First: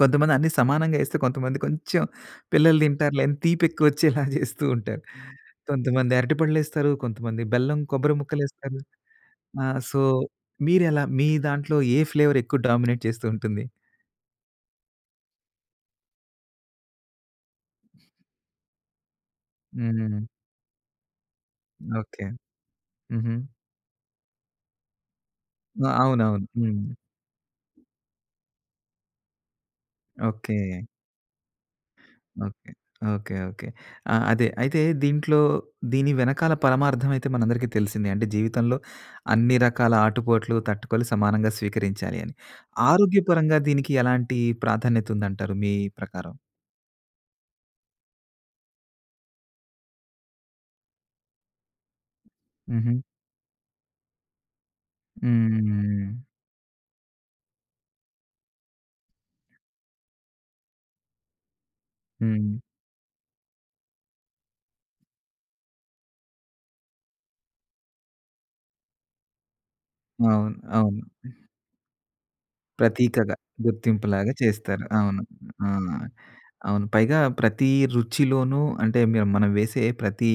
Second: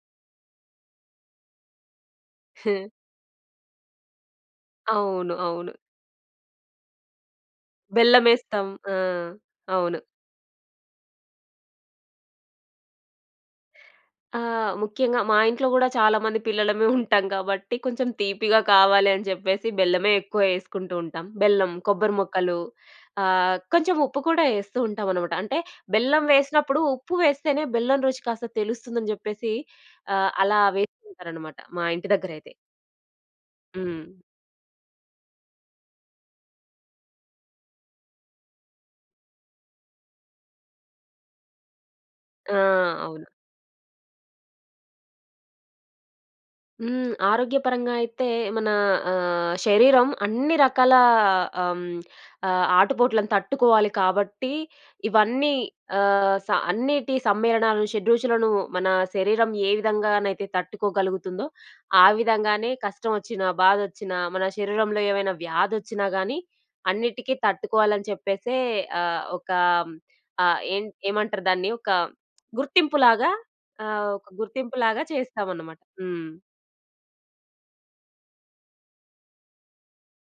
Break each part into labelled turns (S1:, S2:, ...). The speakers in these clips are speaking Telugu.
S1: కొంతమంది అన్ని సమానంగా యెస్తే, కొంతమంది కొంచెం పిల్లలు తింటారులే అని తీపెక్కువొచ్చేలా జేస్తూ ఉంటారు.
S2: అవును. అవును.
S1: కొంతమంది అరటి పండ్లేస్తరు, కొంతమంది బెల్లం, కొబ్బరి
S2: బెల్లమేస్తాం.
S1: ముక్కలేస్తరు.
S2: ఆ!
S1: ఆహ్,
S2: అవును.
S1: సో, మీరెలా? మీ దాంట్లో ఏ ఫ్లేవరెక్కువు డామినేట్ చేస్తూ ఉంటుంది?
S2: ఆ! ముఖ్యంగా మా ఇంట్లో గూడా చాలామంది పిల్లలమే ఉంటాం గాబట్టి కొంచెం తీపిగా కావాలి అని జెప్పేసి, బెల్లమే
S1: హ్మ్.
S2: ఎక్కువ యేసుకుంటూ ఉంటాం. బెల్లం, కొబ్బరి
S1: ఓకే.
S2: మొక్కలు
S1: హుహు.
S2: ఆహ్, కొంచెం ఉప్పు కూడా యేస్తూ ఉంటామనమాట. అంటే,
S1: ఆ!
S2: బెల్లం
S1: అవునవును.
S2: వేసినప్పుడు,
S1: హ్మ్.
S2: ఉప్పు వేస్తేనే బెల్లం రుచి కాస్త తెలుస్తుందని జెప్పేసీ, ఆహ్, అలా
S1: ఓకే.
S2: వేస్తుంటారనమాట మా ఇంటి దగ్గరైతే.
S1: ఓకే. ఓకే. ఓకే.
S2: హ్మ్.
S1: ఆ! అదే. అయితే, దీంట్లో, దీని వెనకాల పరమార్ధవైతే మనందరికీ తెలిసిందే. అంటే, జీవితంలో అన్ని రకాల ఆటుపోట్లు తట్టుకోవాలి, సమానంగా స్వీకరించాలి అని.
S2: ఆ! అవును.
S1: ఆరోగ్యపరంగా దీనికి ఎలాంటీ ప్రాధాన్యతుందంటారు మీ ప్రకారం?
S2: హ్మ్. ఆరోగ్యపరంగా అయితే, మనా ఆహ్, శరీరం అన్ని రకాలా ఆహ్, హ్మ్, ఆహ్,
S1: హుహు.
S2: ఆటుపోట్లను తట్టుకోవాలి కాబట్టి, ఇవన్నీ
S1: హుహు.
S2: ఆహ్, స అన్నీటి సమ్మేళనాలు, షెడ్రుచులను మనా శరీరం ఏ విధంగానైతే తట్టుకోగలుగుతుందో, ఆ
S1: హ్మ్.
S2: విధంగానే కష్టమొచ్చినా, బాధొచ్చినా మన శరీరంలో ఏవైనా వ్యాధొచ్చినా గానీ, అన్నిటికి తట్టుకోవాలని చెప్పేసే ఆహ్, ఒకా
S1: అవును.
S2: ఆహ్, హ్మ్, ఏన్
S1: అవును.
S2: ఏమంటరు దాన్నీ ఒకా గుర్తింపులాగా
S1: ప్రతీకగా,
S2: ఆహ్, ఒక
S1: గుర్తింపులాగా చేస్తారు.
S2: గుర్తింపులాగా
S1: అవును. ఆ!
S2: చేస్తామనమాట. హ్మ్.
S1: అవును. పైగా ప్రతీ రుచిలోనూ అంటే, మీరు మనం వేసే ప్రతీ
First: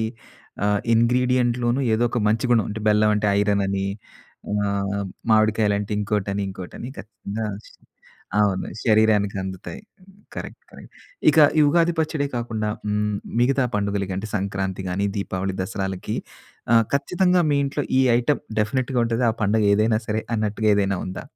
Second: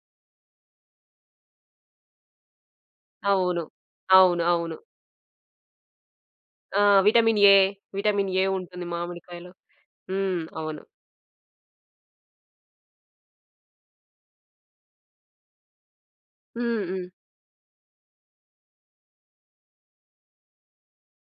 S1: ఆహ్, ఇంగ్రీడియెంట్‌లోనూ ఏదొక మంచి గుణం అంటే, బెల్లవంటే
S2: అవును.
S1: ఐరనని,
S2: అవును. అవును.
S1: ఆహ్, మామిడికాయలంటే ఇంకోటని,
S2: ఆ!
S1: ఇంకోటని
S2: విటమిన్
S1: ఖచ్చితంగా
S2: ఏ. విటమిన్ ఏ
S1: అవును.
S2: ఉంటుంది మామిడికాయలో.
S1: శరీరానికందుతాయి.
S2: హ్మ్.
S1: కరెక్ట్‌.
S2: అవును.
S1: కరెక్ట్. ఇక ఈ ఉగాది పచ్చడే కాకుండా, హ్మ్, మిగతా పండుగలకి అంటే, సంక్రాంతి గానీ, దీపావళి, దసరాలకి ఆహ్,
S2: హ్మ్. హ్మ్.
S1: ఖచ్చితంగా మీ ఇంట్లో ఈ ఐటెమ్ డెఫనెట్‌గా ఉంటది, ఆ పండగేదైనా సరే అన్నట్టుగా ఏదైనా ఉందా?